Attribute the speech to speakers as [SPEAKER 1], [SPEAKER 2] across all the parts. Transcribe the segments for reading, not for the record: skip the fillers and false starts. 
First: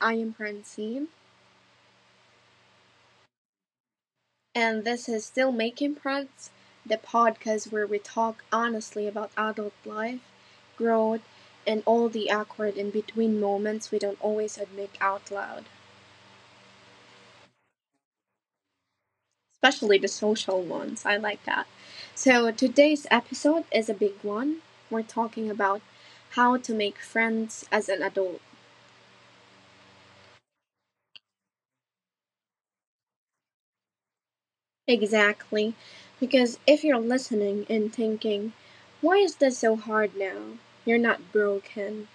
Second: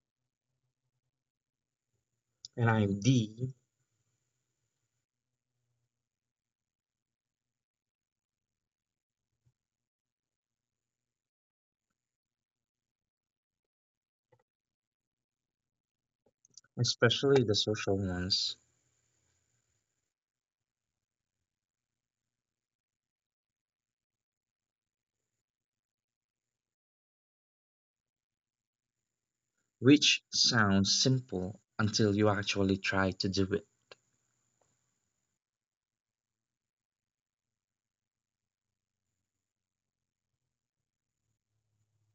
[SPEAKER 1] I am Francine,
[SPEAKER 2] And IMD,
[SPEAKER 1] and this is Still Making Friends, the podcast where we talk honestly about adult life, growth, and all the awkward in between moments we don't always admit out loud,
[SPEAKER 2] especially the social ones,
[SPEAKER 1] especially the social ones. I like that. So, today's episode is a big one. We're talking about how to make friends as an adult.
[SPEAKER 2] which sounds simple until you actually try to do it.
[SPEAKER 1] Exactly. Because if you're listening and thinking, why is this so hard now? You're not broken.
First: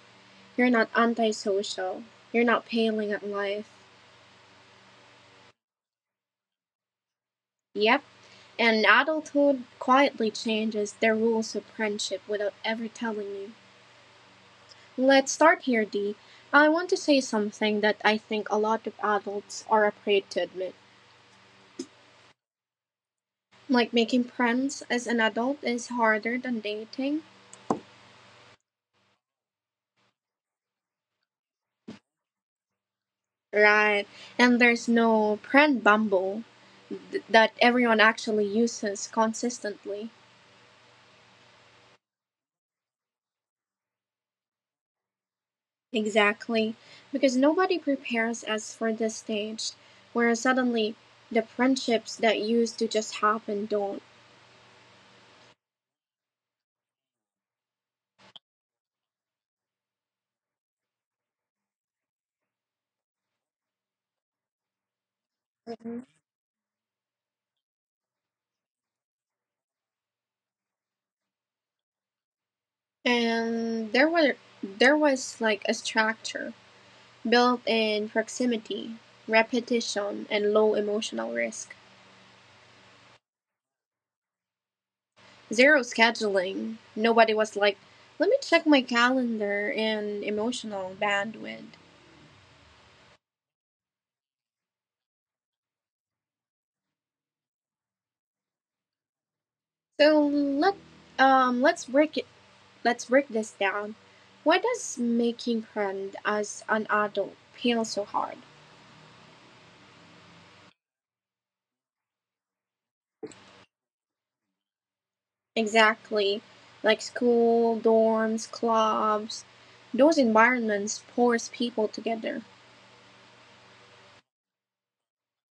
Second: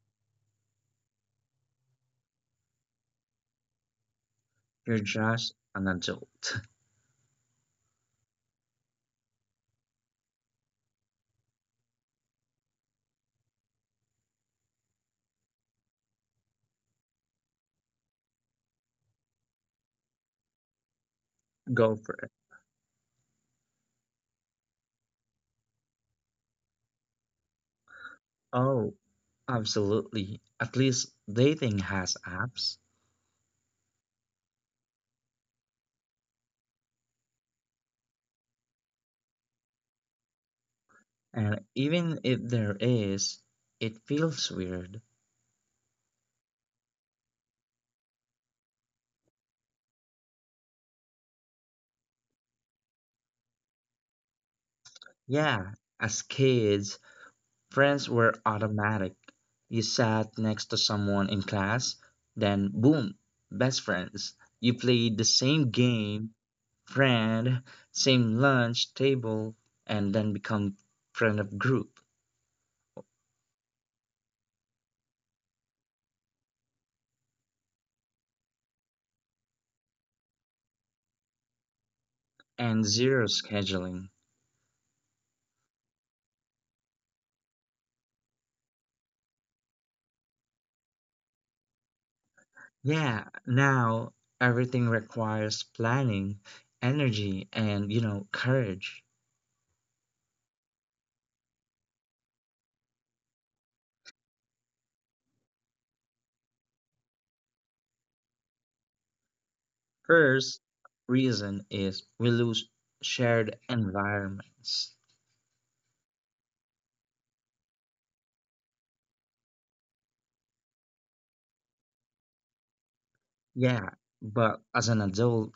[SPEAKER 1] You're not antisocial. You're not failing at life.
[SPEAKER 2] You're just an adult.
[SPEAKER 1] Yep. And adulthood quietly changes the rules of friendship without ever telling you. Let's start here, Dee. I want to say something that I think a lot of adults are afraid to admit.
[SPEAKER 2] Go for it.
[SPEAKER 1] Like making friends as an adult is harder than dating.
[SPEAKER 2] Oh, absolutely. At least dating has apps.
[SPEAKER 1] Right. And there's no friend bumble that everyone actually uses consistently.
[SPEAKER 2] And even if there is, it feels weird.
[SPEAKER 1] Exactly. Because nobody prepares us for this stage where suddenly the friendships that used to just happen don't.
[SPEAKER 2] Yeah, as kids, friends were automatic. You sat next to someone in class, then boom, best friends. You played the same
[SPEAKER 1] Mhm.
[SPEAKER 2] game friend, same lunch table, and then become friend of group
[SPEAKER 1] And there were there was like a structure built in proximity, repetition, and low emotional risk.
[SPEAKER 2] and zero scheduling.
[SPEAKER 1] Zero scheduling. Nobody was like, let me check my calendar and emotional bandwidth.
[SPEAKER 2] Yeah, now everything requires planning, energy, and, courage.
[SPEAKER 1] So let um let's break Let's break this down. Why does making friends as an adult feel so hard?
[SPEAKER 2] First reason is we lose shared environments.
[SPEAKER 1] Exactly. Like school, dorms, clubs, those environments force people together.
[SPEAKER 2] Yeah, but as an adult,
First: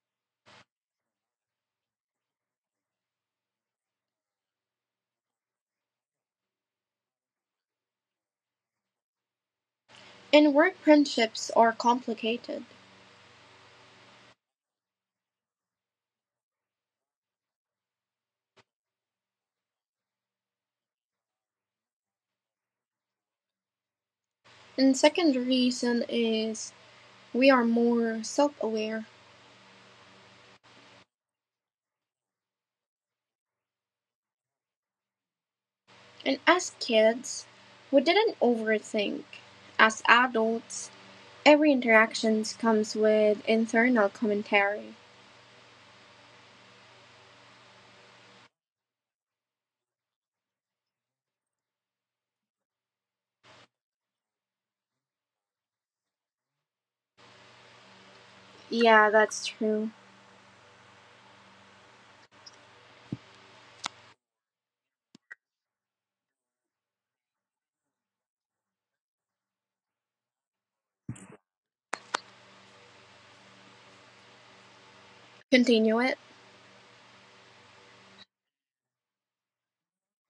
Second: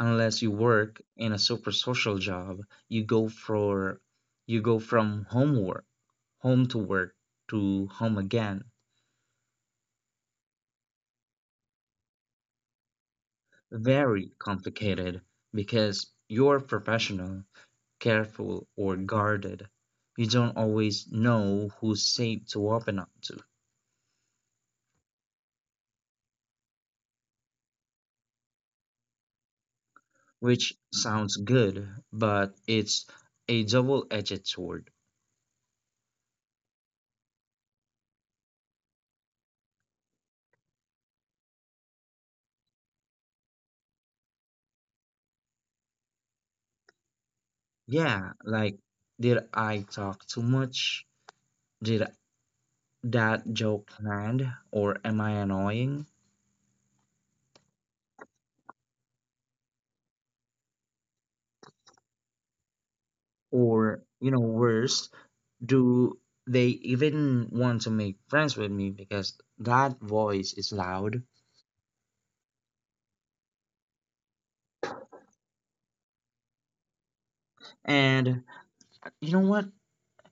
[SPEAKER 2] unless you work in a super social job, you go for you go from home to work to home again.
[SPEAKER 1] And work friendships are complicated.
[SPEAKER 2] Very complicated because you're professional, careful, or guarded. You don't always know who's safe to open up to,
[SPEAKER 1] And second reason is we are more self-aware.
[SPEAKER 2] which sounds good, but it's a double edged sword.
[SPEAKER 1] And as kids, we didn't overthink. As adults, every interaction comes with internal commentary.
[SPEAKER 2] Yeah, like, did I talk too much? Did that joke land? Or am I annoying?
[SPEAKER 1] Yeah, that's true.
[SPEAKER 2] Or, worse, do they even want to make friends with me because that voice is loud?
[SPEAKER 1] Continue it.
[SPEAKER 2] And you know what?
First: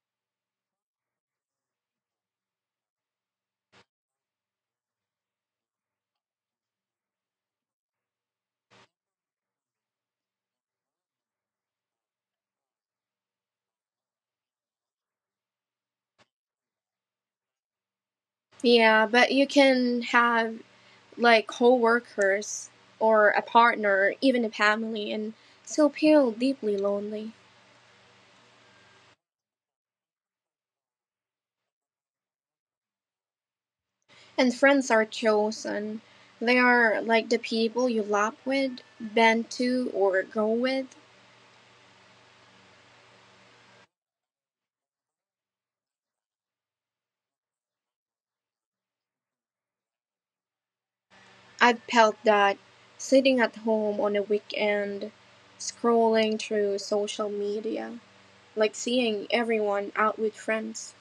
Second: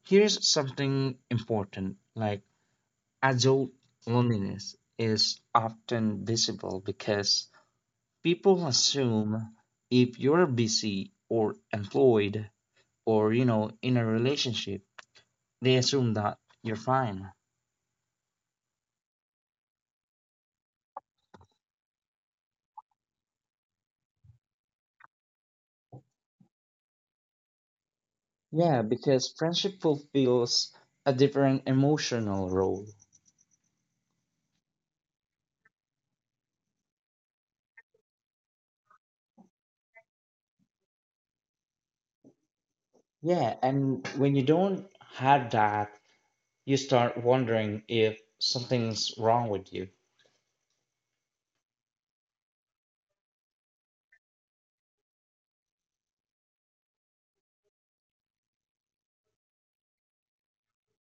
[SPEAKER 2] Here's something important. Like, adult loneliness is often visible because people assume if you're busy or employed or in a relationship, they assume that you're fine.
[SPEAKER 1] Yeah, but you can have like co-workers or a partner, even a family, and still feel deeply lonely.
[SPEAKER 2] Yeah, because friendship fulfills a different emotional role.
[SPEAKER 1] And friends are chosen. They are like the people you laugh with, bend to, or go with.
[SPEAKER 2] Yeah, and when you don't have that, you start wondering if something's wrong with you.
[SPEAKER 1] I've felt that sitting at home on a weekend, scrolling through social media, like seeing everyone out with friends.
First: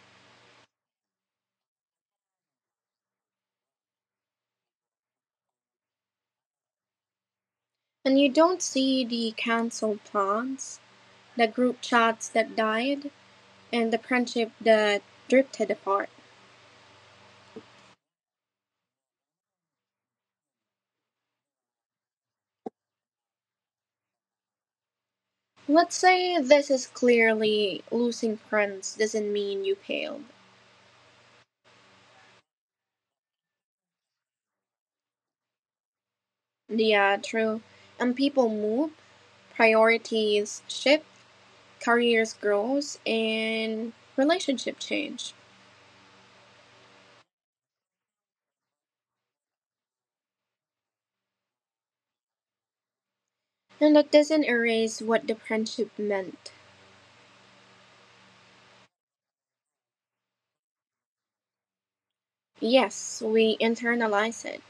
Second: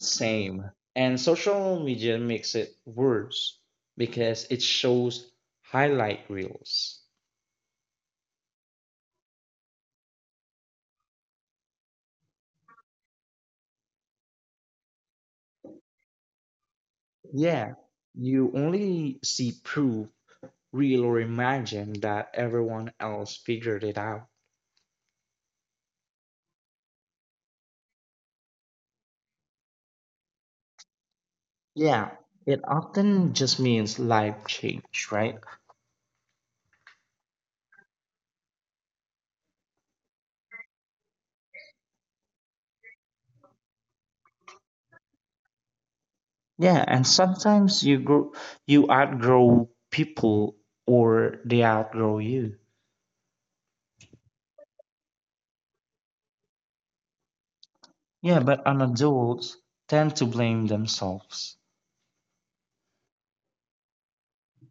[SPEAKER 2] Same. And social media makes it worse because it shows highlight reels.
[SPEAKER 1] And you don't see the cancelled plans, the group chats that died, and the friendship that drifted apart.
[SPEAKER 2] Yeah, you only see proof, real or imagined, that everyone else figured it out.
[SPEAKER 1] Let's say this is clearly losing friends doesn't mean you failed.
[SPEAKER 2] Yeah, it often just means life change, right?
[SPEAKER 1] Yeah, true. And people move, priorities shift, careers grow, and relationship change.
[SPEAKER 2] Yeah, and sometimes you grow, you outgrow people or they outgrow you.
[SPEAKER 1] And that doesn't erase what the friendship meant.
[SPEAKER 2] Yeah, but an adults tend to blame themselves.
[SPEAKER 1] Yes, we internalize it.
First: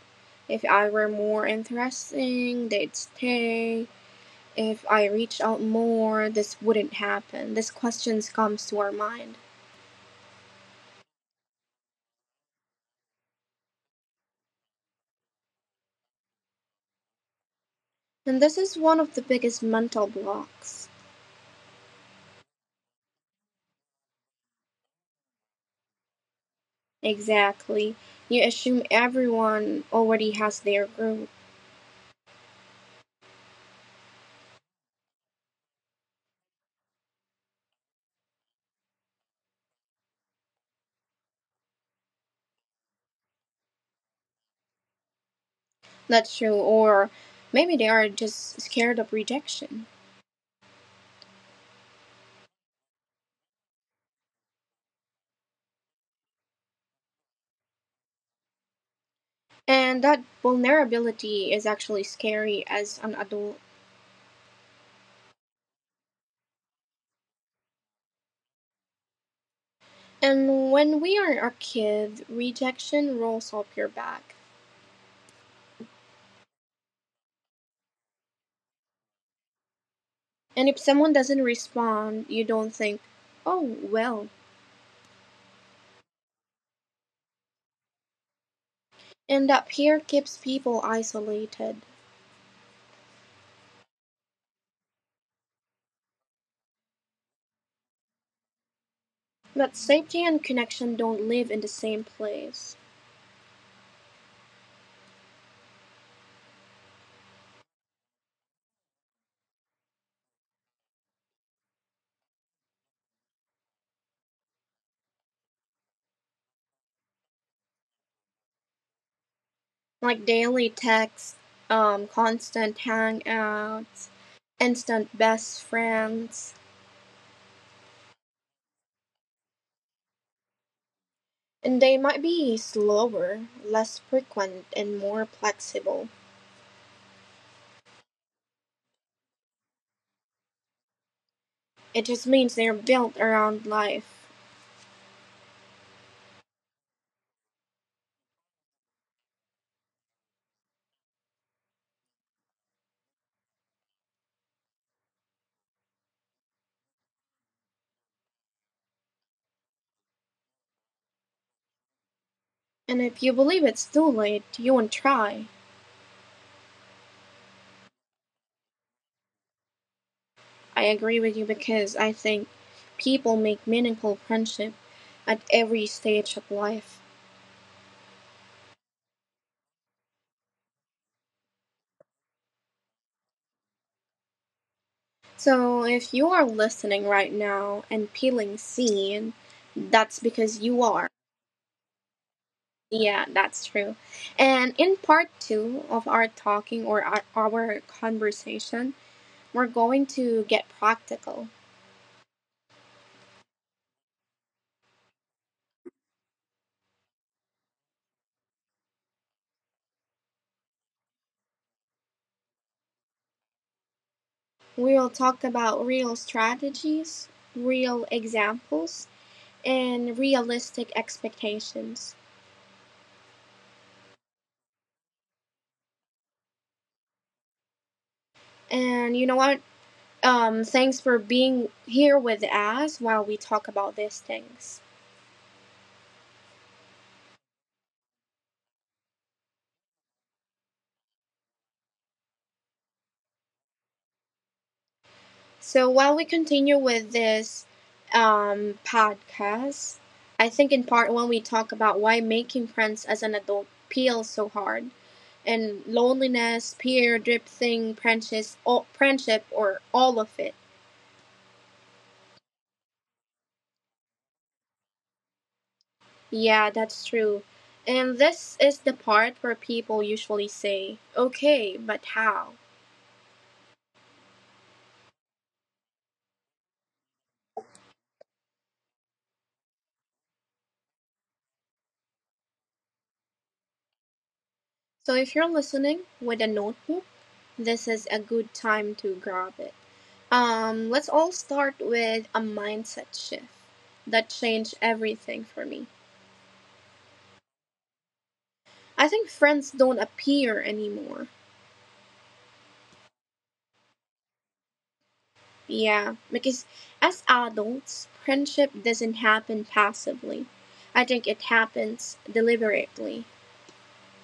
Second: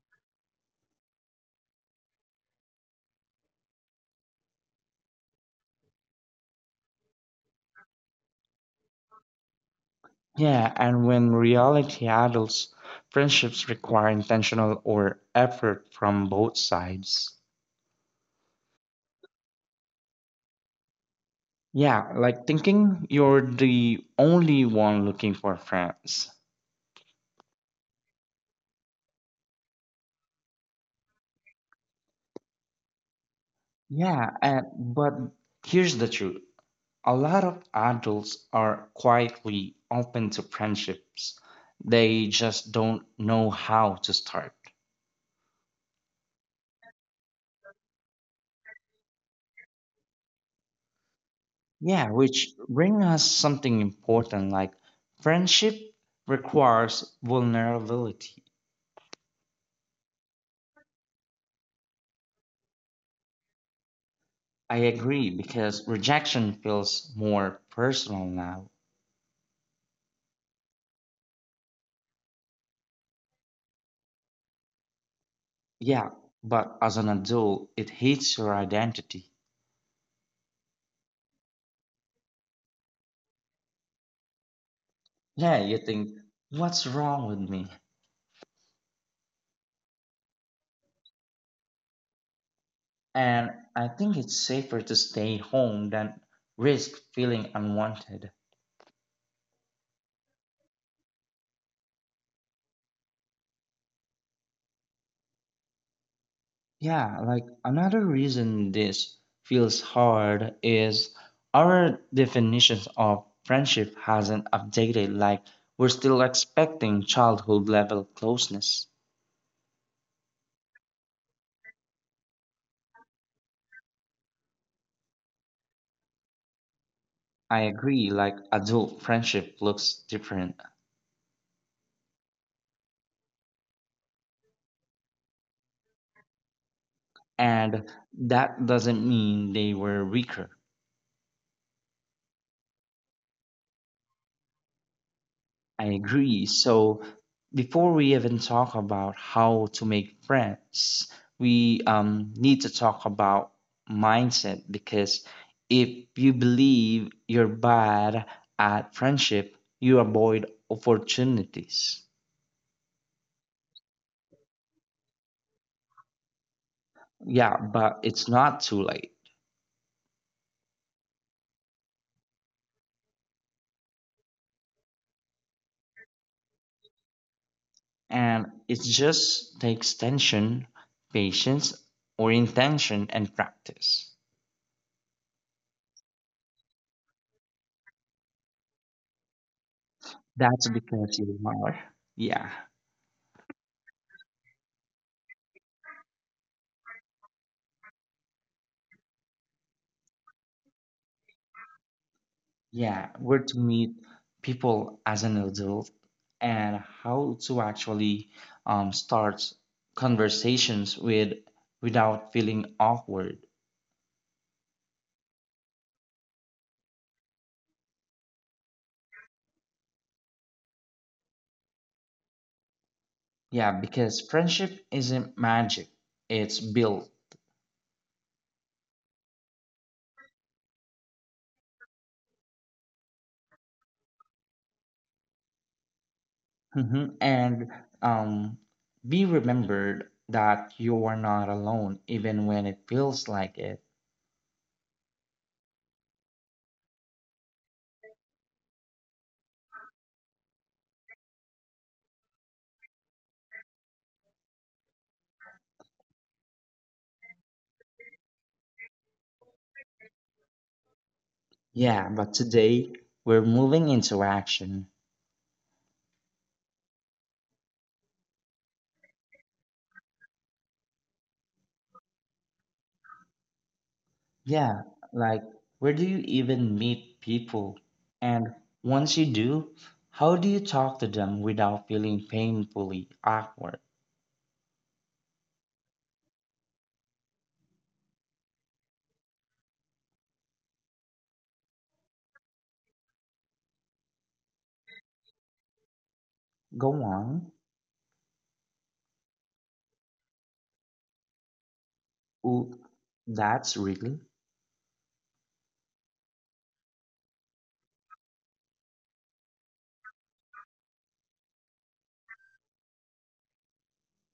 [SPEAKER 1] If I were more interesting, they'd stay. If I reached out more, this wouldn't happen. This question comes to our mind.
[SPEAKER 2] Yeah, and when reality adults, friendships require intentional or effort from both sides.
[SPEAKER 1] And this is one of the biggest mental blocks.
[SPEAKER 2] Yeah, like thinking you're the only one looking for friends.
[SPEAKER 1] Exactly. You assume everyone already has their group.
[SPEAKER 2] Yeah, and but here's the truth. A lot of adults are quietly open to friendships. They just don't know how to start.
[SPEAKER 1] That's true. Or maybe they are just scared of rejection.
[SPEAKER 2] Yeah, which bring us something important, like friendship requires vulnerability.
[SPEAKER 1] And that vulnerability is actually scary as an adult.
[SPEAKER 2] I agree because rejection feels more personal now.
[SPEAKER 1] And when we are a kid, rejection rolls up your back.
[SPEAKER 2] Yeah, but as an adult, it hits your identity.
[SPEAKER 1] And if someone doesn't respond, you don't think, oh, well,
[SPEAKER 2] Yeah, you think, what's wrong with me?
[SPEAKER 1] and up here keeps people isolated.
[SPEAKER 2] And I think it's safer to stay home than risk feeling unwanted.
[SPEAKER 1] But safety and connection don't live in the same place.
[SPEAKER 2] Yeah, like another reason this feels hard is our definitions of friendship hasn't updated, like we're still expecting childhood level closeness.
[SPEAKER 1] Like daily texts, constant hangouts, instant best friends.
[SPEAKER 2] I agree, like adult friendship looks different
[SPEAKER 1] And they might be slower, less frequent, and more flexible.
[SPEAKER 2] and that doesn't mean they were weaker.
[SPEAKER 1] It just means they're built around life.
[SPEAKER 2] I agree. So before we even talk about how to make friends, we need to talk about mindset, because if you believe you're bad at friendship, you avoid opportunities.
[SPEAKER 1] And if you believe it's too late, you won't try.
[SPEAKER 2] Yeah, but it's not too late.
[SPEAKER 1] I agree with you because I think people make meaningful friendship at every stage of life.
[SPEAKER 2] And it just takes tension, patience, or intention and practice.
[SPEAKER 1] So, if you are listening right now and peeling scene, that's because
[SPEAKER 2] That's
[SPEAKER 1] you are.
[SPEAKER 2] because you are. Yeah.
[SPEAKER 1] Yeah, that's true. And in part two of our talking or our conversation, we're going to get practical.
[SPEAKER 2] Yeah, where to meet people as an adult and how to actually start conversations without feeling awkward.
[SPEAKER 1] We'll talk about real strategies, real examples, and realistic expectations.
[SPEAKER 2] Yeah, because friendship isn't magic; it's built.
[SPEAKER 1] And you know what? Thanks for being here with us while we talk about these things.
[SPEAKER 2] Mhm. And um, be remembered that you are not alone, even when it feels like it.
[SPEAKER 1] So while we continue with this podcast, I think in part one we talk about why making friends as an adult feels so hard, and loneliness, peer drifting, friendships, friendship, or all of it.
[SPEAKER 2] Yeah, but today we're moving into action.
[SPEAKER 1] Yeah, that's true. And this is the part where people usually say, "Okay, but how?"
[SPEAKER 2] Yeah, like where do you even meet people? And once you do, how do you talk to them without feeling painfully awkward?
[SPEAKER 1] So if you're listening with a notebook, this is a good time to grab it. Let's all start with a mindset shift that changed everything for me.
[SPEAKER 2] Go on.
[SPEAKER 1] I think friends don't appear anymore.
[SPEAKER 2] Ooh, that's really.
[SPEAKER 1] Yeah, because as adults, friendship doesn't happen passively. I think it happens deliberately.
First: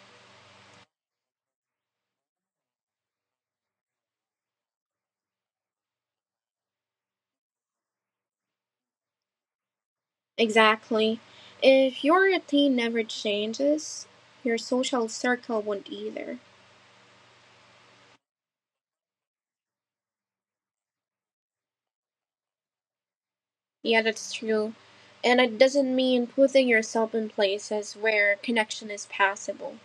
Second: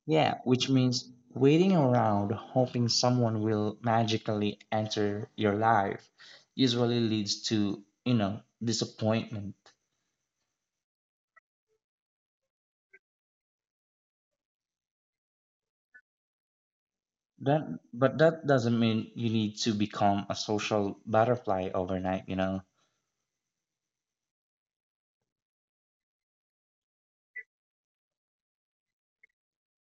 [SPEAKER 2] Yeah, which means waiting around hoping someone will magically enter your life usually leads to, disappointment.
[SPEAKER 1] Exactly. If your routine never changes, your social circle won't either.
[SPEAKER 2] That, but that doesn't mean you need to become a social butterfly overnight,
[SPEAKER 1] Yeah, that's true. And it doesn't mean putting yourself in places where connection is possible.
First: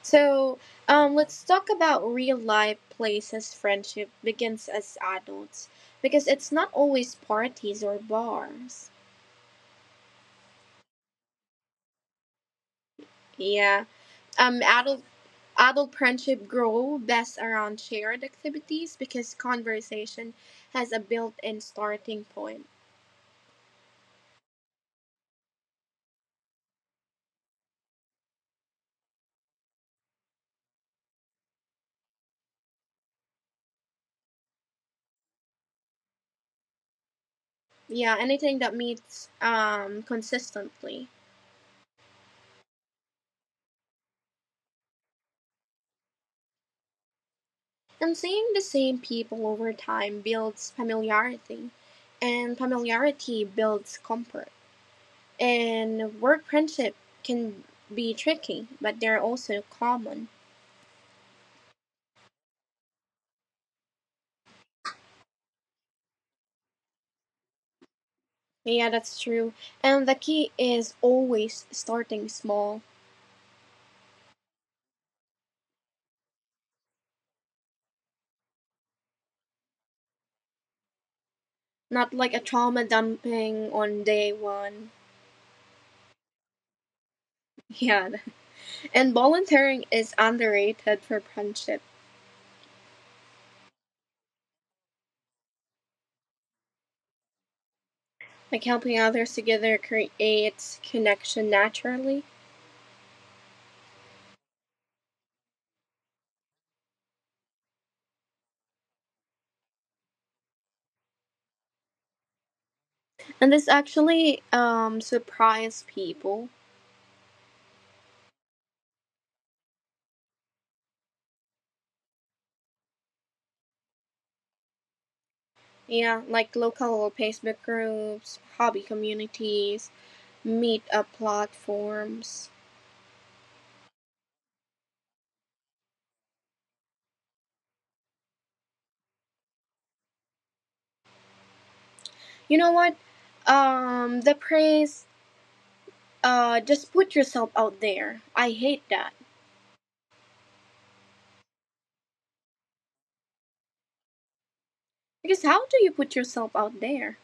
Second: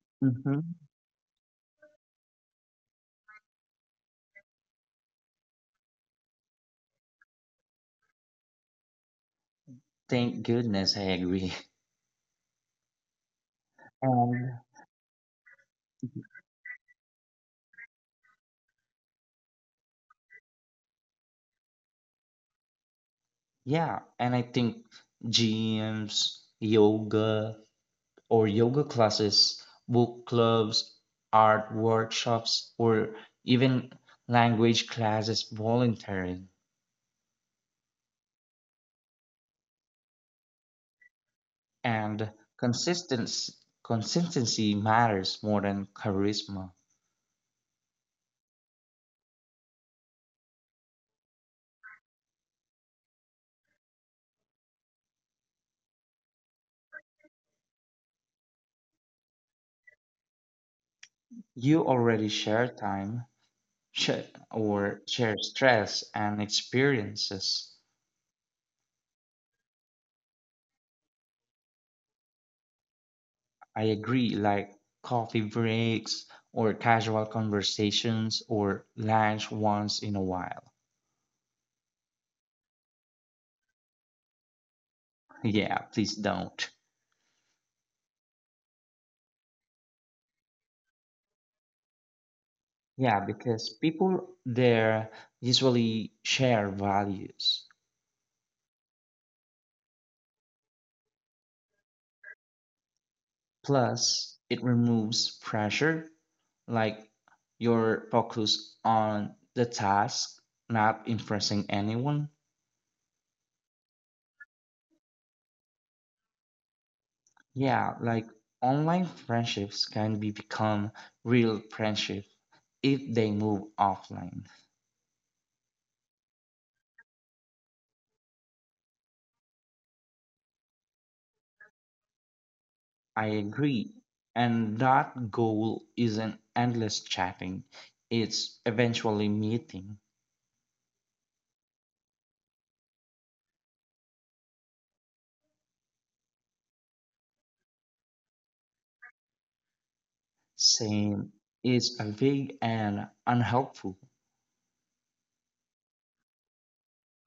[SPEAKER 1] So,
[SPEAKER 2] Mhm.
[SPEAKER 1] let's talk about real life places friendship begins as adults because it's not always parties or bars.
[SPEAKER 2] Thank goodness, I agree.
[SPEAKER 1] Yeah.
[SPEAKER 2] And
[SPEAKER 1] Um, adult adult friendship grow best around shared activities because conversation has a built-in starting point.
[SPEAKER 2] yeah, and I think gyms, yoga classes, book clubs, art workshops, or even language classes volunteering.
[SPEAKER 1] Yeah, anything that meets consistently.
[SPEAKER 2] And consistency, consistency matters more than charisma.
[SPEAKER 1] And seeing the same people over time builds familiarity, and familiarity builds comfort. And work friendship can be tricky, but they're also common.
[SPEAKER 2] You already share time share, or share stress and experiences.
[SPEAKER 1] Yeah, that's true. And the key is always starting small,
[SPEAKER 2] I agree, like coffee breaks or casual conversations or lunch once in a while.
[SPEAKER 1] not like a trauma dumping on day one.
[SPEAKER 2] Yeah, please don't.
[SPEAKER 1] Yeah, and volunteering is underrated for friendship.
[SPEAKER 2] Yeah, because people there usually share values.
[SPEAKER 1] Like helping others together creates connection naturally,
[SPEAKER 2] Plus, it removes pressure, like your focus on the task, not impressing anyone.
[SPEAKER 1] and this actually surprised people.
[SPEAKER 2] Yeah, like online friendships can be become real friendship if they move offline.
[SPEAKER 1] Yeah, like local Facebook groups, hobby communities, meetup platforms.
[SPEAKER 2] I agree. And that goal isn't endless chatting, it's eventually meeting.
[SPEAKER 1] You know what? The praise, just put yourself out there. I hate that.
[SPEAKER 2] Same is a vague and unhelpful.
[SPEAKER 1] Because how do you put yourself out there?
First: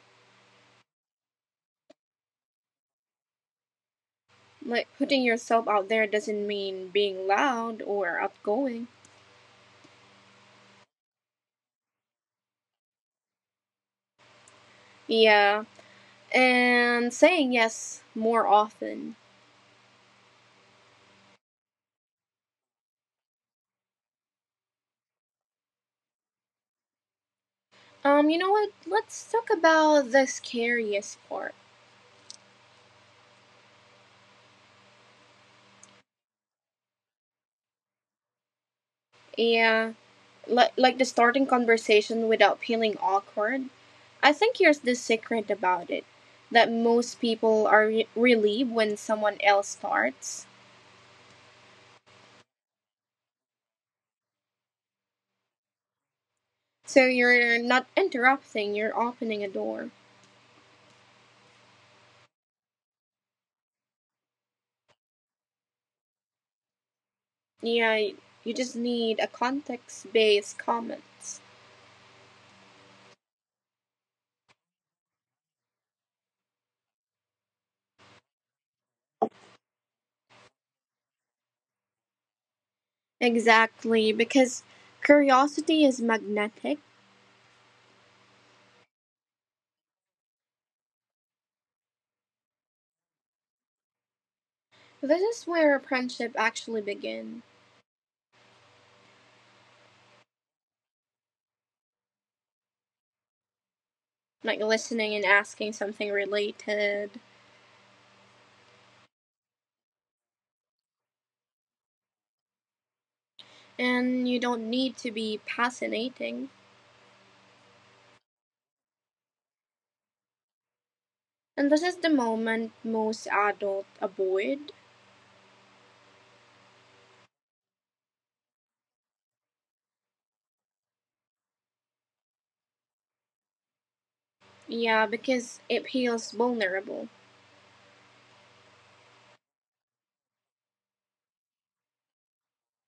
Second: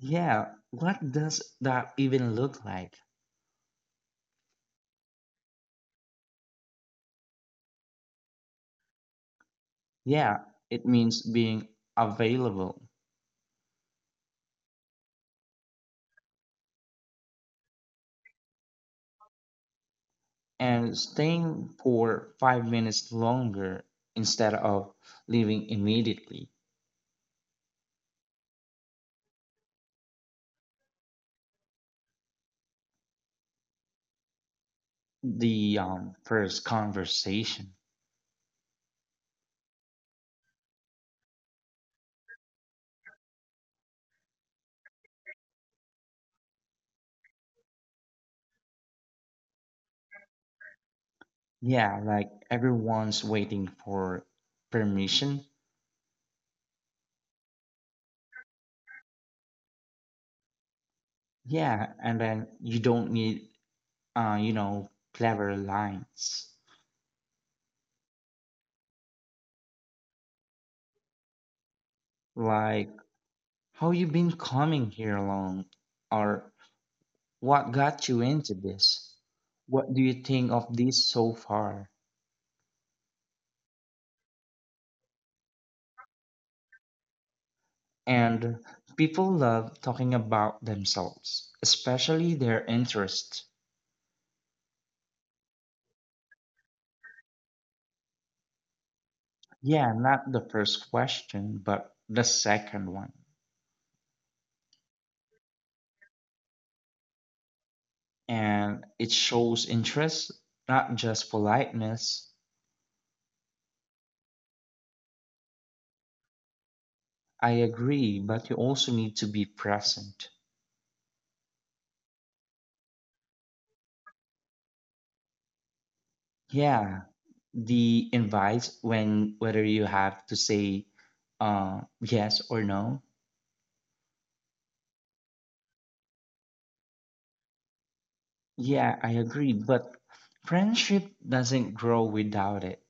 [SPEAKER 2] Yeah, what does that even look like?
[SPEAKER 1] Like, putting yourself out there doesn't mean being loud or outgoing.
[SPEAKER 2] Yeah, it means being available
[SPEAKER 1] Yeah, and saying yes more often.
[SPEAKER 2] and staying for 5 minutes longer instead of leaving immediately.
[SPEAKER 1] You know what? Let's talk about the scariest part.
[SPEAKER 2] The first conversation.
[SPEAKER 1] Yeah, like the starting conversation without feeling awkward. I think here's the secret about it that most people are relieved when someone else starts.
[SPEAKER 2] Yeah, like everyone's waiting for permission.
[SPEAKER 1] So you're not interrupting, you're opening a door.
[SPEAKER 2] Yeah, and then you don't need, clever lines
[SPEAKER 1] Yeah, you just need a context based comments.
[SPEAKER 2] like, how you been coming here alone, or what got you into this. What do you think of this so far?
[SPEAKER 1] Exactly, because curiosity is magnetic.
[SPEAKER 2] And people love talking about themselves, especially their interests.
[SPEAKER 1] This is where friendship actually begins.
[SPEAKER 2] Yeah, not the first question, but the second one.
[SPEAKER 1] Like listening and asking something related.
[SPEAKER 2] And it shows interest, not just politeness.
[SPEAKER 1] And you don't need to be fascinating.
[SPEAKER 2] I agree, but you also need to be present.
[SPEAKER 1] And this is the moment most adults avoid.
[SPEAKER 2] Yeah, the invites when whether you have to say yes or no.
[SPEAKER 1] Yeah, because it feels vulnerable.
[SPEAKER 2] Yeah, I agree, but friendship doesn't grow without it.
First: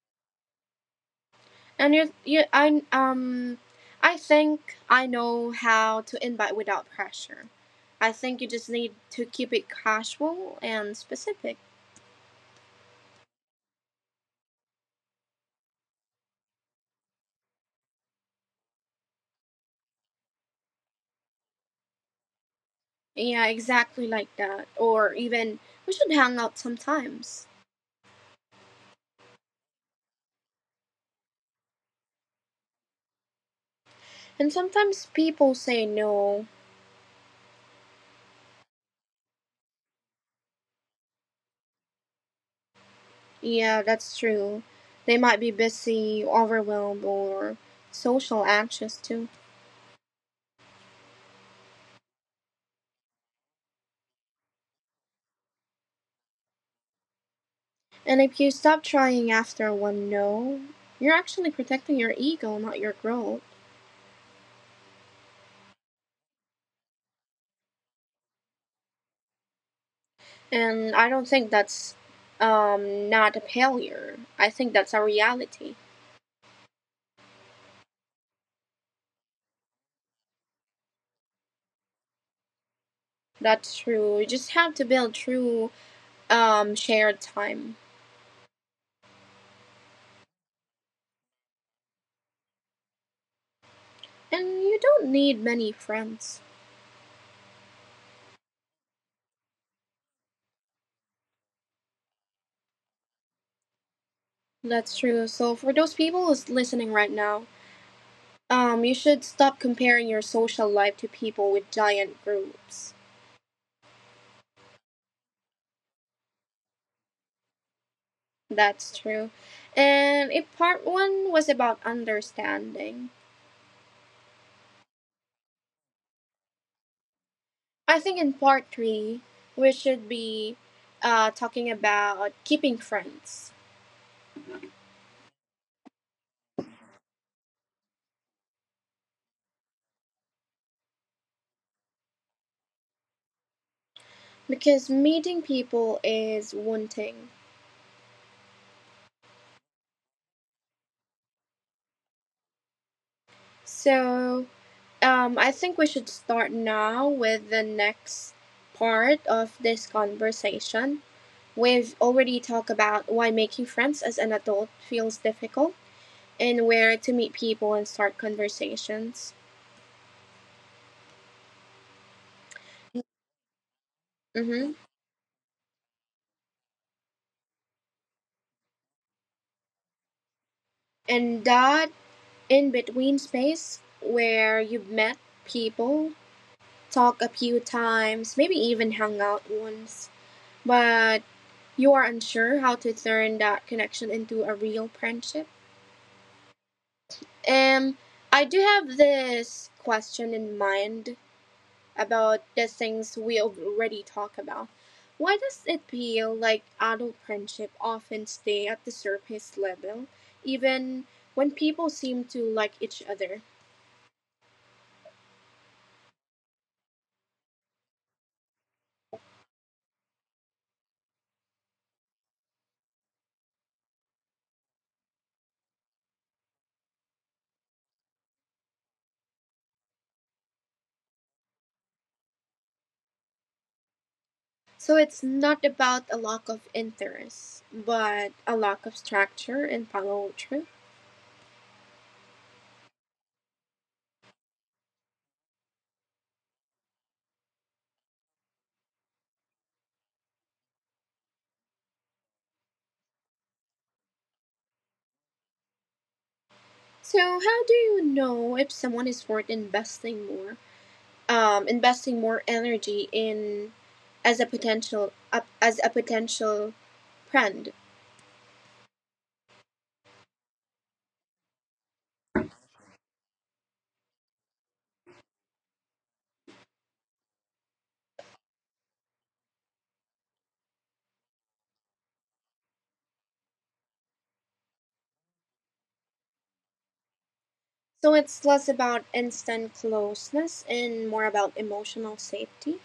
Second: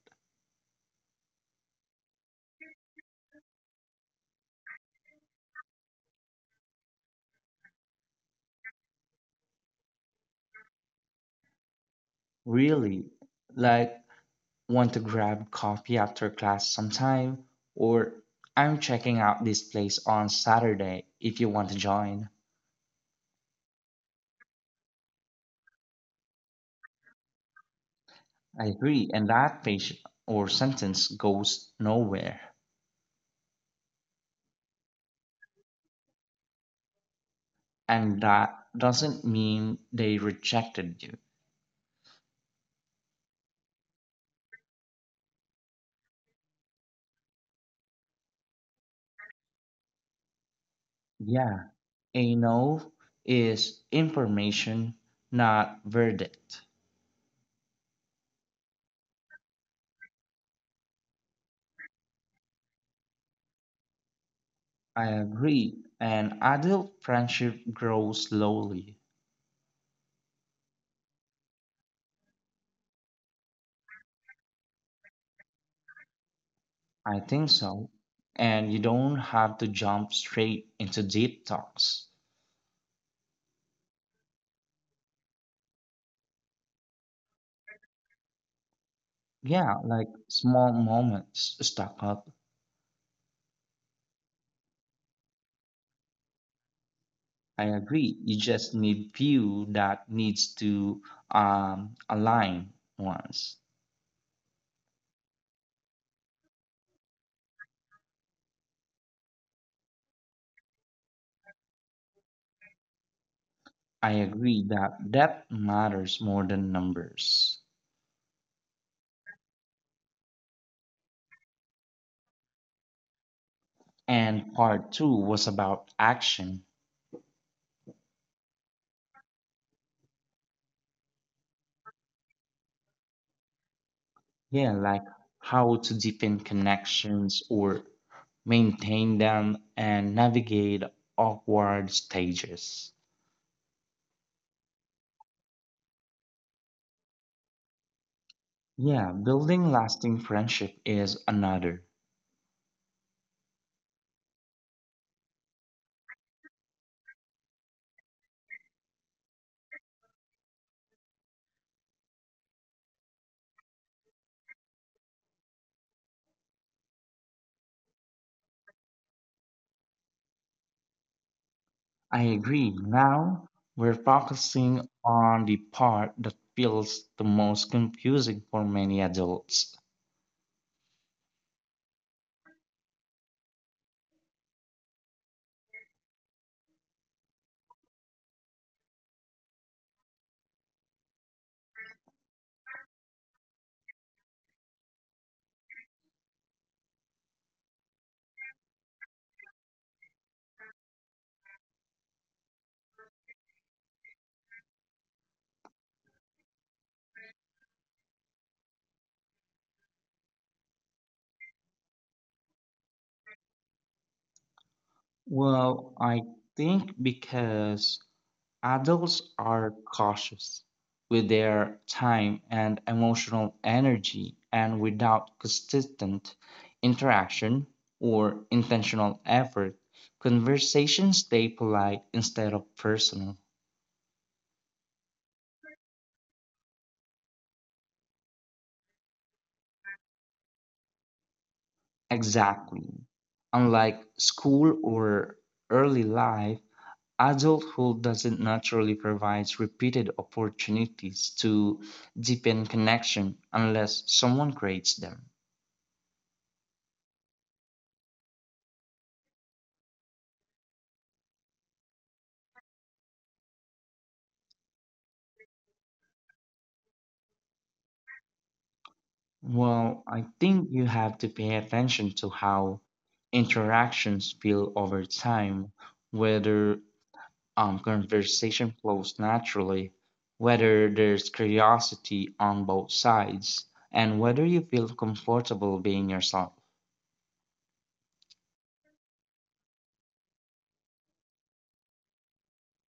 [SPEAKER 1] And you, I think I know how to invite without pressure. I think you just need to keep it casual and specific.
[SPEAKER 2] Really, like, want to grab coffee after class sometime, or I'm checking out this place on Saturday if you want to join.
[SPEAKER 1] Yeah, exactly like that. Or even we should hang out sometimes.
[SPEAKER 2] I agree. And that page or sentence goes nowhere.
[SPEAKER 1] And sometimes people say no.
[SPEAKER 2] And that doesn't mean they rejected you.
[SPEAKER 1] Yeah, that's true. They might be busy, overwhelmed, or social anxious too.
[SPEAKER 2] Yeah, a no is information, not verdict.
[SPEAKER 1] And if you stop trying after one no, you're actually protecting your ego, not your growth.
[SPEAKER 2] I agree. An adult friendship grows slowly.
[SPEAKER 1] And I don't think that's not a failure. I think that's a reality.
[SPEAKER 2] I think so. And you don't have to jump straight into deep talks.
[SPEAKER 1] That's true. You just have to build true shared time.
[SPEAKER 2] Yeah, like small moments stuck up.
[SPEAKER 1] And you don't need many friends.
[SPEAKER 2] I agree. You just need few that needs to align once.
[SPEAKER 1] That's true. So for those people who's listening right now, you should stop comparing your social life to people with giant groups.
[SPEAKER 2] I agree that depth matters more than numbers.
[SPEAKER 1] That's true. And if part one was about understanding,
[SPEAKER 2] And part two was about action.
[SPEAKER 1] I think in part three, we should be talking about keeping friends
[SPEAKER 2] Yeah, like how to deepen connections or maintain them and navigate awkward stages.
[SPEAKER 1] because meeting people is one thing.
[SPEAKER 2] Yeah, building lasting friendship is another.
[SPEAKER 1] So I think we should start now with the next part of this conversation. We've already talked about why making friends as an adult feels difficult and where to meet people and start conversations.
[SPEAKER 2] I agree. Now we're
[SPEAKER 1] Mm-hmm.
[SPEAKER 2] focusing on the part that feels the most confusing for many adults.
[SPEAKER 1] And that in between space where you've met people, talked a few times, maybe even hung out once, but you are unsure how to turn that connection into a real friendship. Um, I do have this question in mind about the things we already talked about. Why does it feel like adult friendship often stay at the surface level, even when people seem to like each other?
[SPEAKER 2] Well, I think because adults are cautious with their time and emotional energy, and without consistent interaction or intentional effort, conversations stay polite instead of personal.
[SPEAKER 1] So it's not about a lack of interest, but a lack of structure and follow through.
[SPEAKER 2] Exactly. Unlike school or early life, adulthood doesn't naturally provide repeated opportunities to deepen connection unless someone creates them.
[SPEAKER 1] So how do you know if someone is worth investing more energy in as a potential friend?
[SPEAKER 2] Well, I think you have to pay attention to how interactions feel over time, whether conversation flows naturally, whether there's curiosity on both sides, and whether you feel comfortable being yourself.
[SPEAKER 1] So it's less about instant closeness and more about emotional safety.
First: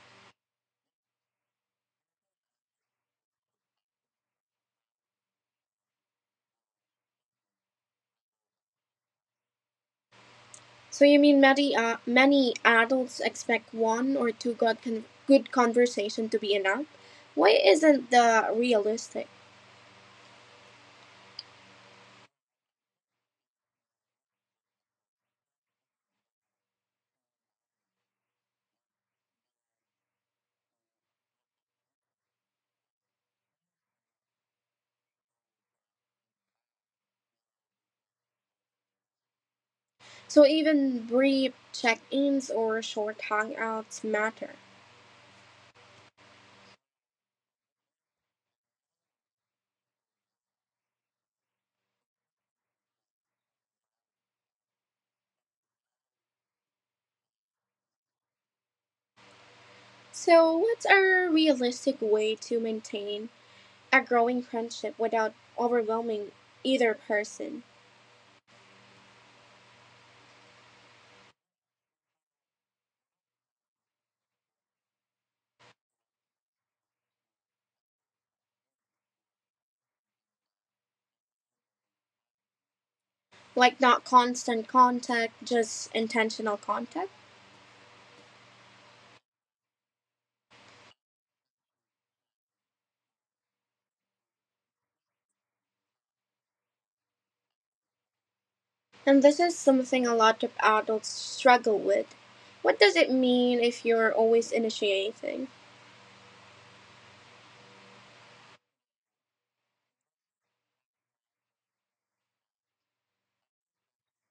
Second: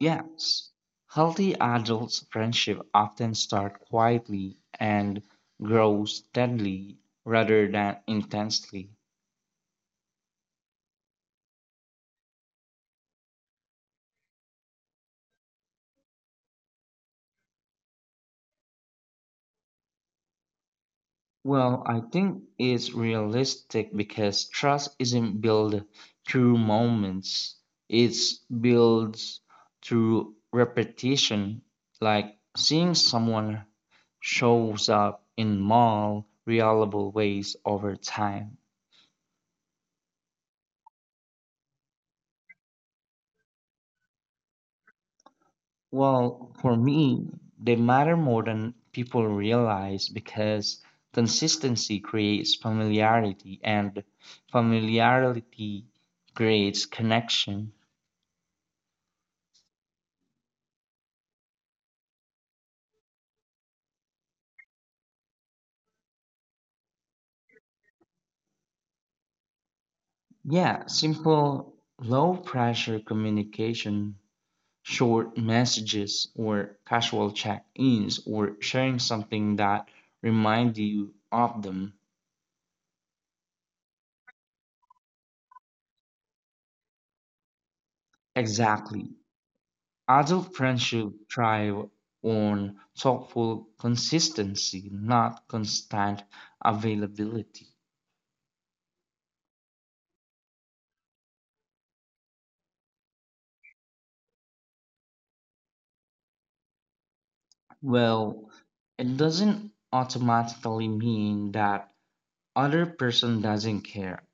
[SPEAKER 2] Yes, healthy adults' friendship often start quietly and grow steadily rather than intensely.
[SPEAKER 1] So you mean many adults expect one or two good conversation to be enough? Why isn't that realistic?
[SPEAKER 2] Well, I think it's realistic because trust isn't built through moments, it's built through repetition, like seeing someone shows up in small, reliable ways over time.
[SPEAKER 1] So even brief check-ins or short hangouts matter.
[SPEAKER 2] Well, for me, they matter more than people realize because consistency creates familiarity, and familiarity creates connection.
[SPEAKER 1] So what's a realistic way to maintain a growing friendship without overwhelming either person?
[SPEAKER 2] Yeah, simple, low pressure communication, short messages, or casual check ins, or sharing something that reminds you of them.
[SPEAKER 1] Like not constant contact, just intentional contact?
[SPEAKER 2] Exactly. Adult friendship thrive on thoughtful consistency, not constant availability.
[SPEAKER 1] And this is something a lot of adults struggle with. What does it mean if you're always initiating?
[SPEAKER 2] Well, it doesn't automatically mean that other person doesn't care,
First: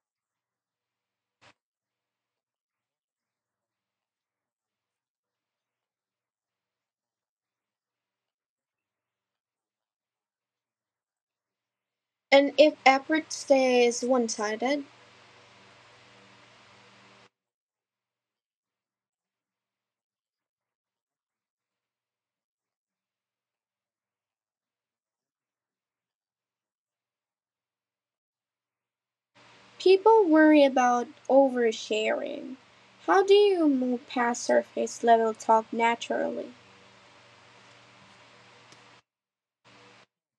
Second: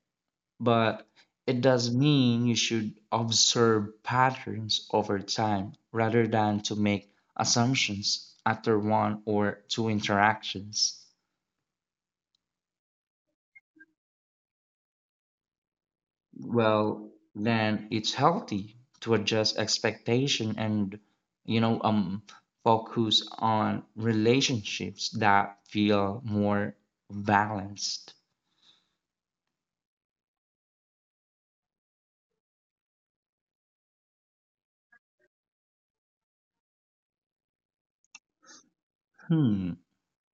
[SPEAKER 2] but it does mean you should observe patterns over time rather than to make assumptions after one or two interactions.
[SPEAKER 1] And if effort stays one sided,
[SPEAKER 2] Well then, it's healthy to adjust expectation and you know um focus on relationships that feel more balanced.
[SPEAKER 1] people worry about oversharing. How do you move past surface level talk naturally?
[SPEAKER 2] hmm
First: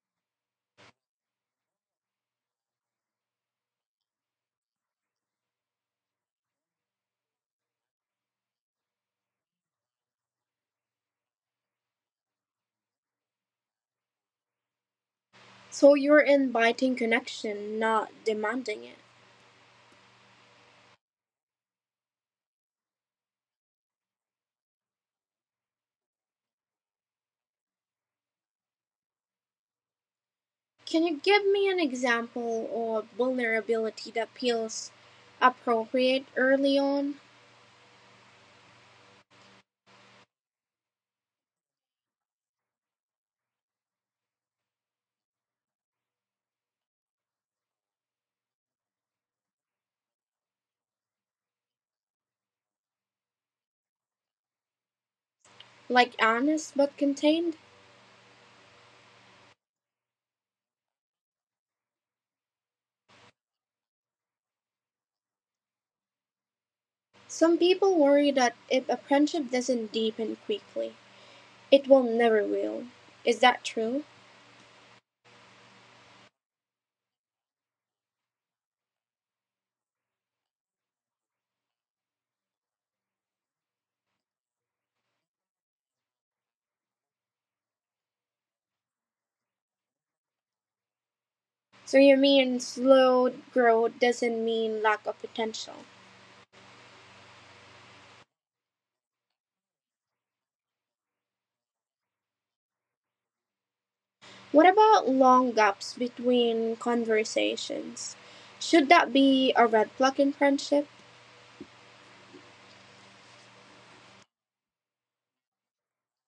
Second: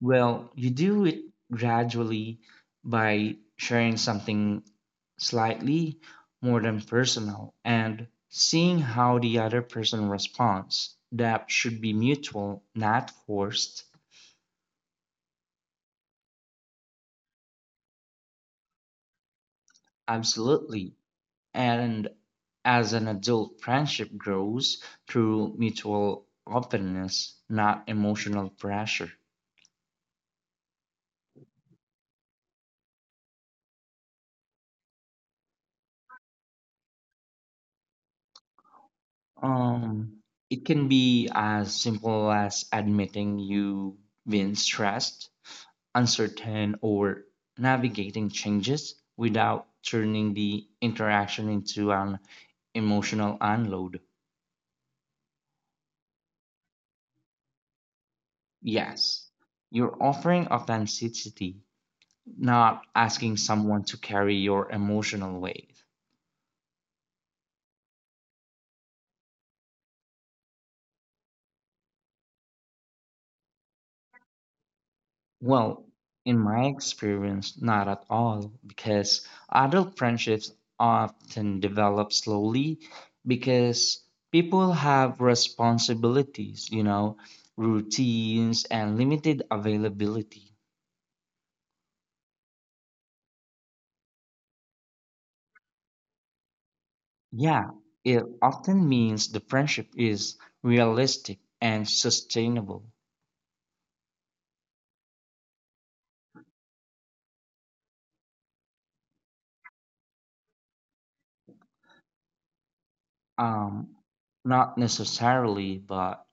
[SPEAKER 2] well, you do it gradually by sharing something slightly more than personal and seeing how the other person responds. That should be mutual, not forced.
[SPEAKER 1] So you're inviting connection, not demanding it.
[SPEAKER 2] Absolutely. And as an adult, friendship grows through mutual openness, not emotional pressure.
[SPEAKER 1] Can you give me an example or vulnerability that feels appropriate early on?
[SPEAKER 2] Um, it can be as simple as admitting you've been stressed, uncertain, or navigating changes without turning the interaction into an emotional unload.
[SPEAKER 1] Like honest but contained?
[SPEAKER 2] Yes, you're offering authenticity, not asking someone to carry your emotional weight.
[SPEAKER 1] Some people worry that if a friendship doesn't deepen quickly, it will never will. Is that true?
[SPEAKER 2] Well, in my experience, not at all, because adult friendships often develop slowly because people have responsibilities, routines, and limited availability.
[SPEAKER 1] So you mean slow growth doesn't mean lack of potential?
[SPEAKER 2] Yeah, it often means the friendship is realistic and sustainable.
[SPEAKER 1] What about long gaps between conversations? Should that be a red flag in friendship?
[SPEAKER 2] Um, Not necessarily, but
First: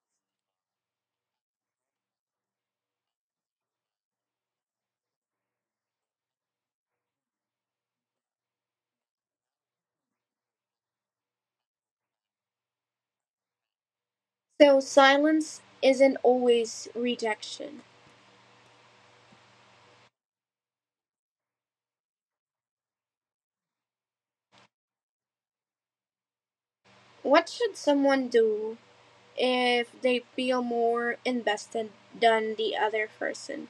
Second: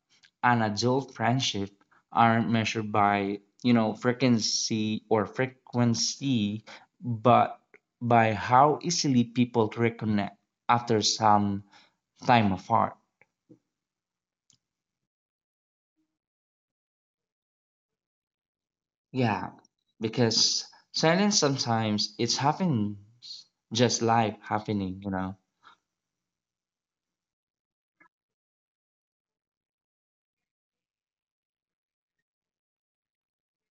[SPEAKER 2] an adult friendship aren't measured by, frequency, but by how easily people reconnect after some time apart.
[SPEAKER 1] So, silence isn't always rejection.
[SPEAKER 2] Yeah, because silence sometimes it's happens, just life happening, you know.
[SPEAKER 1] What should someone do if they feel more invested than the other person?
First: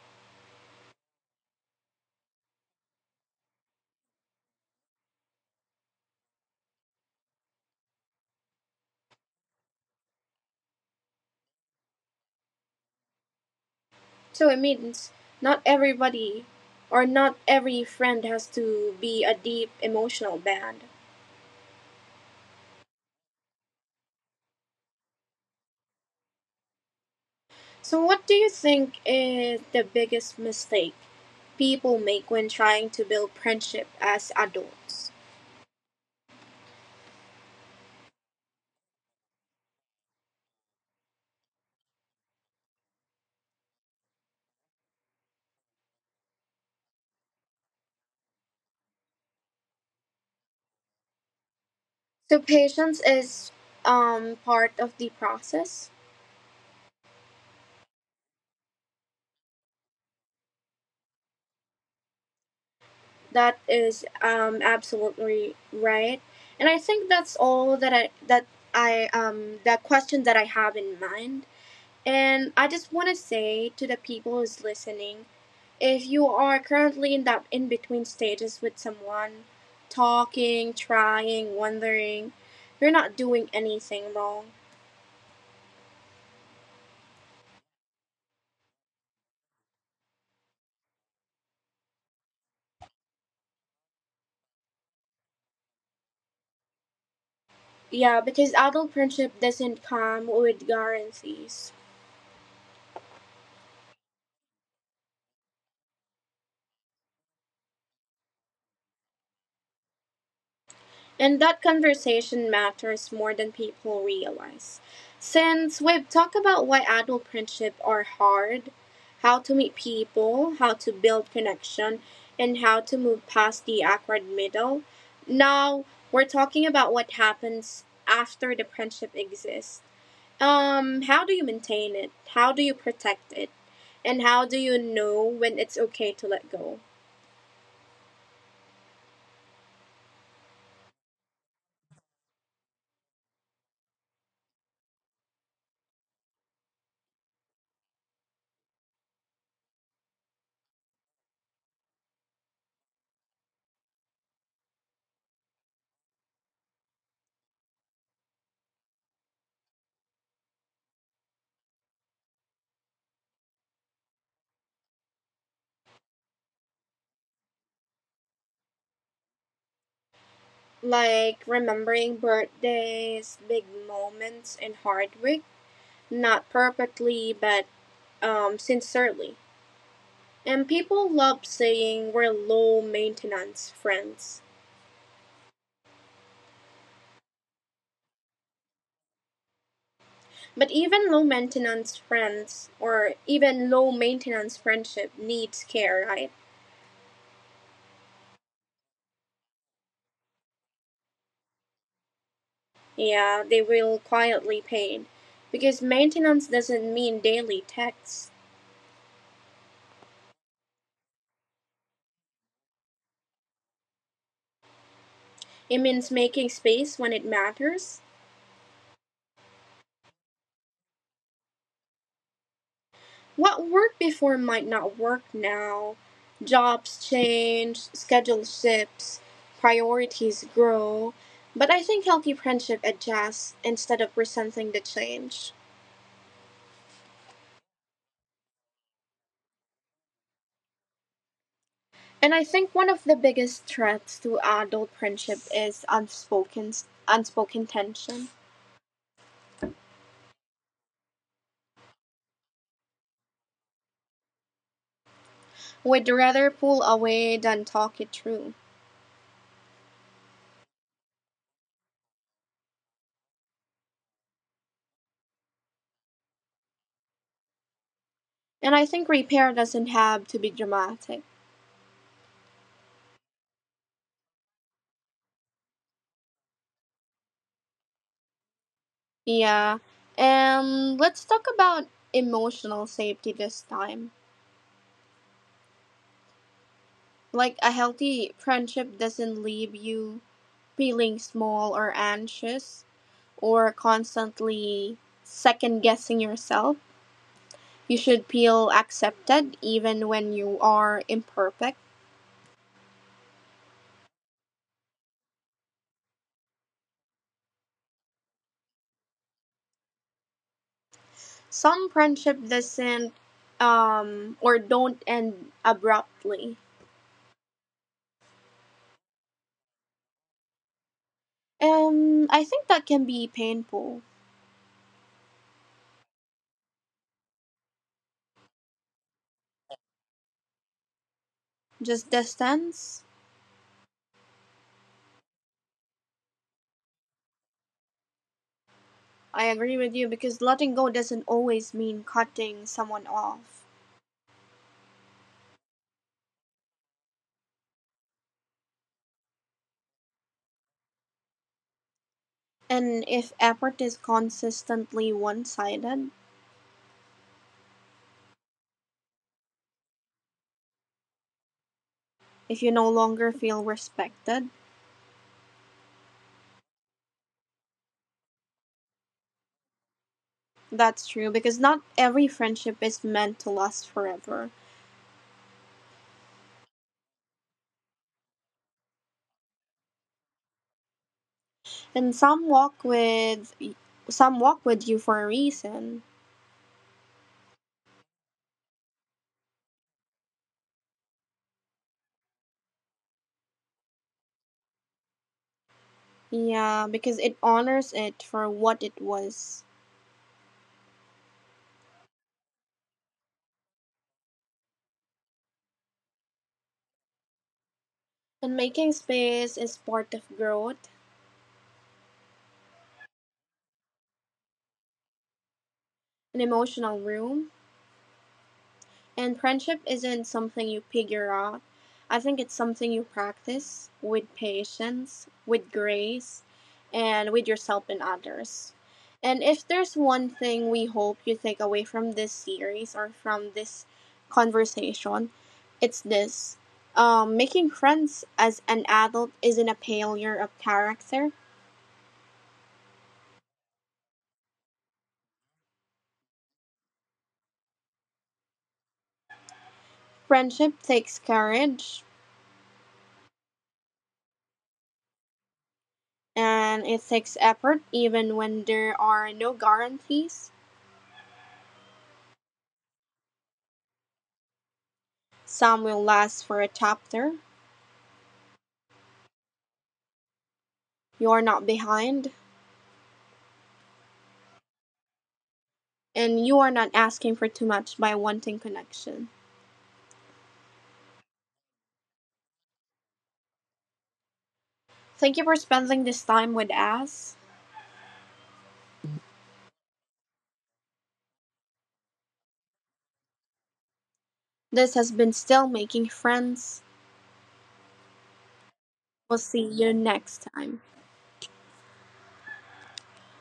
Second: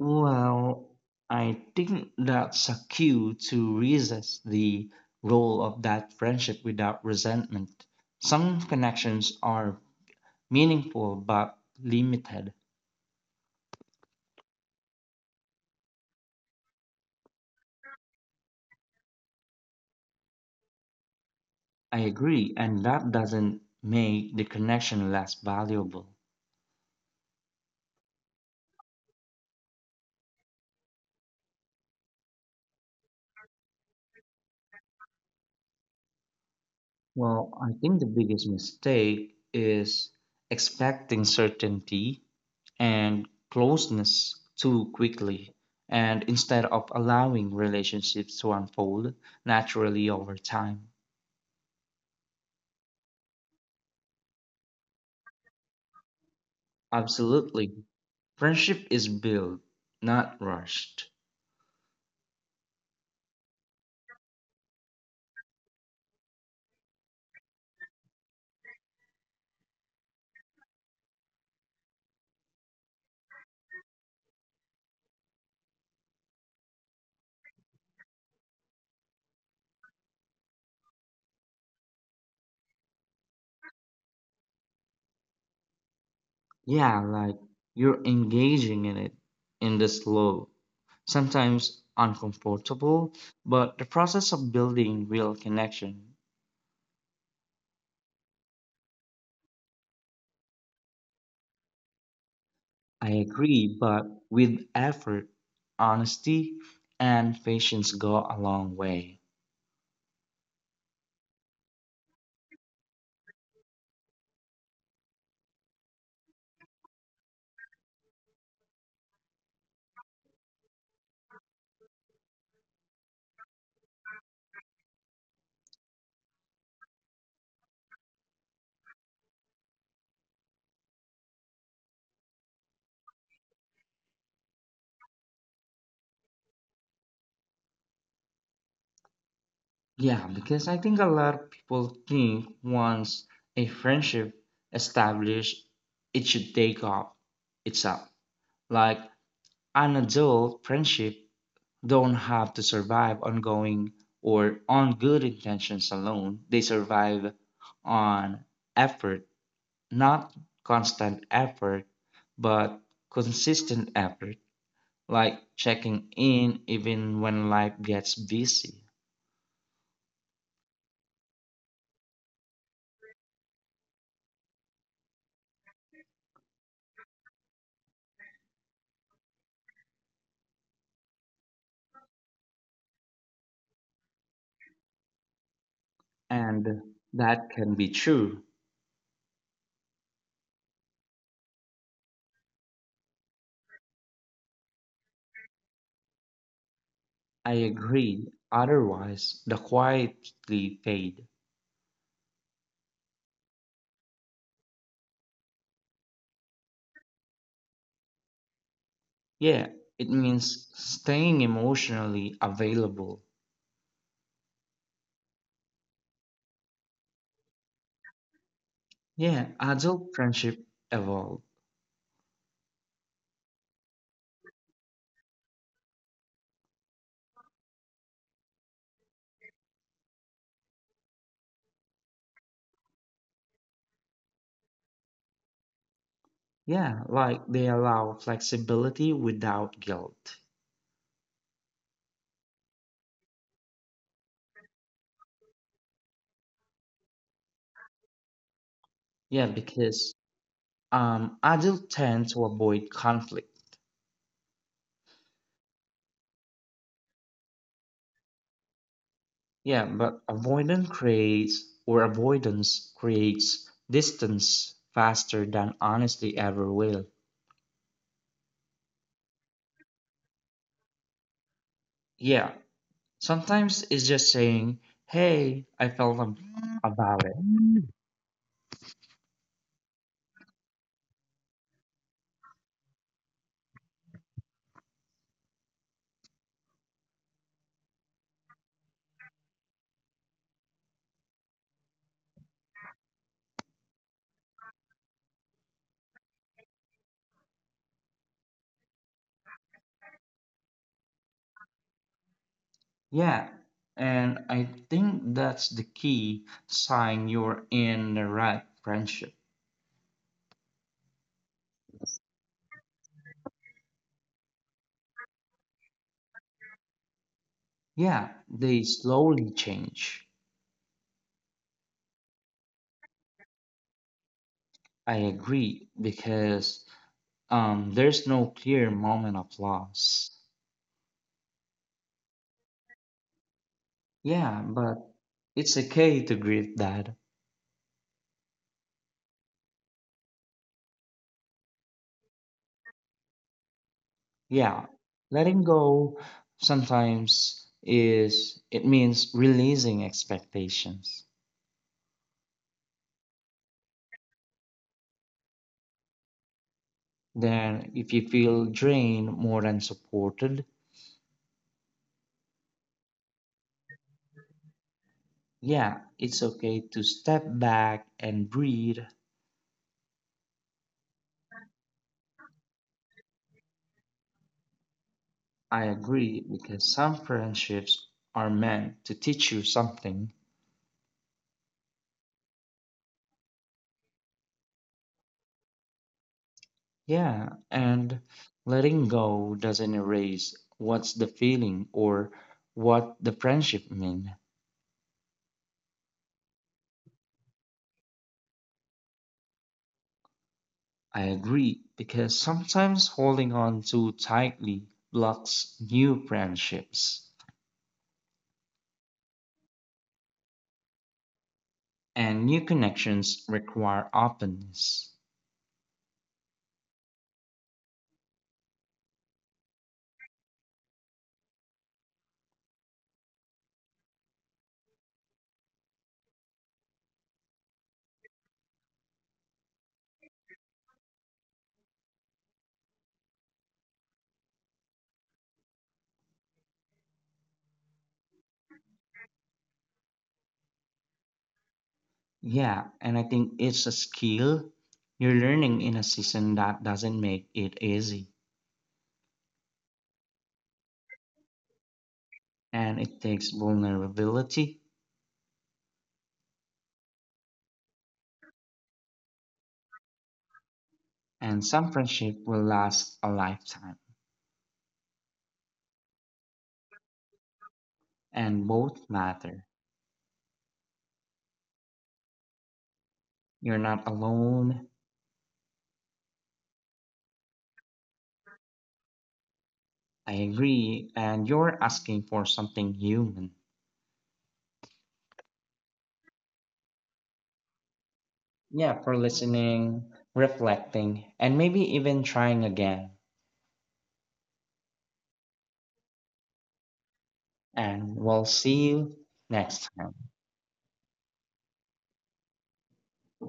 [SPEAKER 2] Well, I think that's a cue to resist the role of that friendship without resentment. Some connections are meaningful but limited.
[SPEAKER 1] So, it means not everybody or not every friend has to be a deep emotional bond.
[SPEAKER 2] I agree, and that doesn't make the connection less valuable.
[SPEAKER 1] So, what do you think is the biggest mistake people make when trying to build friendship as adults?
[SPEAKER 2] Well, I think the biggest mistake is expecting certainty and closeness too quickly, and instead of allowing relationships to unfold naturally over time.
[SPEAKER 1] So patience is part of the process.
[SPEAKER 2] Absolutely. Friendship is built, not rushed.
[SPEAKER 1] That is absolutely right, and I think that's all that I the question that I have in mind. And I just want to say to the people who's listening, if you are currently in that in between stages with someone, talking, trying, wondering, you're not doing anything wrong.
[SPEAKER 2] Yeah, like you're engaging in it in the slow, sometimes uncomfortable, but the process of building real connection.
[SPEAKER 1] Yeah, because adult friendship doesn't come with guarantees.
[SPEAKER 2] I agree, but with effort, honesty, and patience go a long way.
[SPEAKER 1] And that conversation matters more than people realize. Since we've talked about why adult friendship are hard, how to meet people, how to build connection, and how to move past the awkward middle, now we're talking about what happens after the friendship exists. How do you maintain it? How do you protect it? And how do you know when it's okay to let go?
[SPEAKER 2] Yeah, because I think a lot of people think once a friendship established, it should take off itself. Like an adult friendship don't have to survive ongoing or on good intentions alone. They survive on effort, not constant effort, but consistent effort, like checking in even when life gets busy.
[SPEAKER 1] Like remembering birthdays, big moments, and hard work. Not perfectly, but sincerely. And people love saying we're low maintenance friends.
[SPEAKER 2] And that can be true.
[SPEAKER 1] But even low maintenance friends, or even low maintenance friendship, needs care, right?
[SPEAKER 2] I agreed, otherwise the quietly fade.
[SPEAKER 1] Yeah, they will quietly paid. Because maintenance doesn't mean daily texts,
[SPEAKER 2] Yeah, it means staying emotionally available.
[SPEAKER 1] it means making space when it matters.
[SPEAKER 2] Yeah, adult friendship evolve.
[SPEAKER 1] What worked before might not work now. Jobs change, schedules shifts, priorities grow. But I think healthy friendship adjusts instead of resenting the change.
[SPEAKER 2] Yeah, like they allow flexibility without guilt.
[SPEAKER 1] And I think one of the biggest threats to adult friendship is unspoken tension.
[SPEAKER 2] Yeah, because adults tend to avoid conflict.
[SPEAKER 1] We'd rather pull away than talk it through.
[SPEAKER 2] Yeah, but avoidance creates distance faster than honesty ever will.
[SPEAKER 1] And I think repair doesn't have to be dramatic.
[SPEAKER 2] Yeah, sometimes it's just saying, hey, I felt about it.
[SPEAKER 1] Yeah. And let's talk about emotional safety this time. Like a healthy friendship doesn't leave you feeling small or anxious or constantly second guessing yourself. You should feel accepted even when you are imperfect.
[SPEAKER 2] Yeah. And I think that's the key sign you're in the right friendship.
[SPEAKER 1] Some friendship doesn't or don't end abruptly.
[SPEAKER 2] Yeah, they slowly change.
[SPEAKER 1] And I think that can be painful.
[SPEAKER 2] I agree because there's no clear moment of loss.
[SPEAKER 1] Just distance.
[SPEAKER 2] Yeah, but it's okay to grieve that.
[SPEAKER 1] I agree with you because letting go doesn't always mean cutting someone off.
[SPEAKER 2] Yeah, letting go sometimes is it means releasing expectations.
[SPEAKER 1] And if effort is consistently one sided,
[SPEAKER 2] Then, if you feel drained more than supported,
[SPEAKER 1] if you no longer feel respected,
[SPEAKER 2] yeah, it's okay to step back and breathe.
[SPEAKER 1] that's true because not every friendship is meant to last forever.
[SPEAKER 2] I agree because some friendships are meant to teach you something.
[SPEAKER 1] And some walk with you for a reason.
[SPEAKER 2] Yeah, and letting go doesn't erase what's the feeling or what the friendship mean.
[SPEAKER 1] Yeah, because it honors it for what it was.
[SPEAKER 2] I agree because sometimes holding on too tightly blocks new friendships,
[SPEAKER 1] And making space is part of growth,
[SPEAKER 2] and new connections require openness.
[SPEAKER 1] an emotional room, and friendship isn't something you figure out. I think it's something you practice with patience, with grace, and with yourself and others. And if there's one thing we hope you take away from this series or from this conversation, it's this. Making friends as an adult isn't a failure of character.
[SPEAKER 2] Yeah, and I think it's a skill you're learning in a season that doesn't make it easy.
[SPEAKER 1] Friendship takes courage
[SPEAKER 2] And it takes vulnerability,
[SPEAKER 1] and it takes effort even when there are no guarantees.
[SPEAKER 2] and some friendship will last a lifetime.
[SPEAKER 1] Some will last for a chapter,
[SPEAKER 2] And both matter.
[SPEAKER 1] you're not behind,
[SPEAKER 2] You're not alone.
[SPEAKER 1] and you are not asking for too much by wanting connection.
[SPEAKER 2] I agree, and you're asking for something human.
[SPEAKER 1] Thank you for spending this time with us.
[SPEAKER 2] Yeah, for listening, reflecting, and maybe even trying again.
[SPEAKER 1] This has been Still Making Friends.
[SPEAKER 2] And we'll see you
[SPEAKER 1] We'll see
[SPEAKER 2] next
[SPEAKER 1] you
[SPEAKER 2] time.
[SPEAKER 1] next time.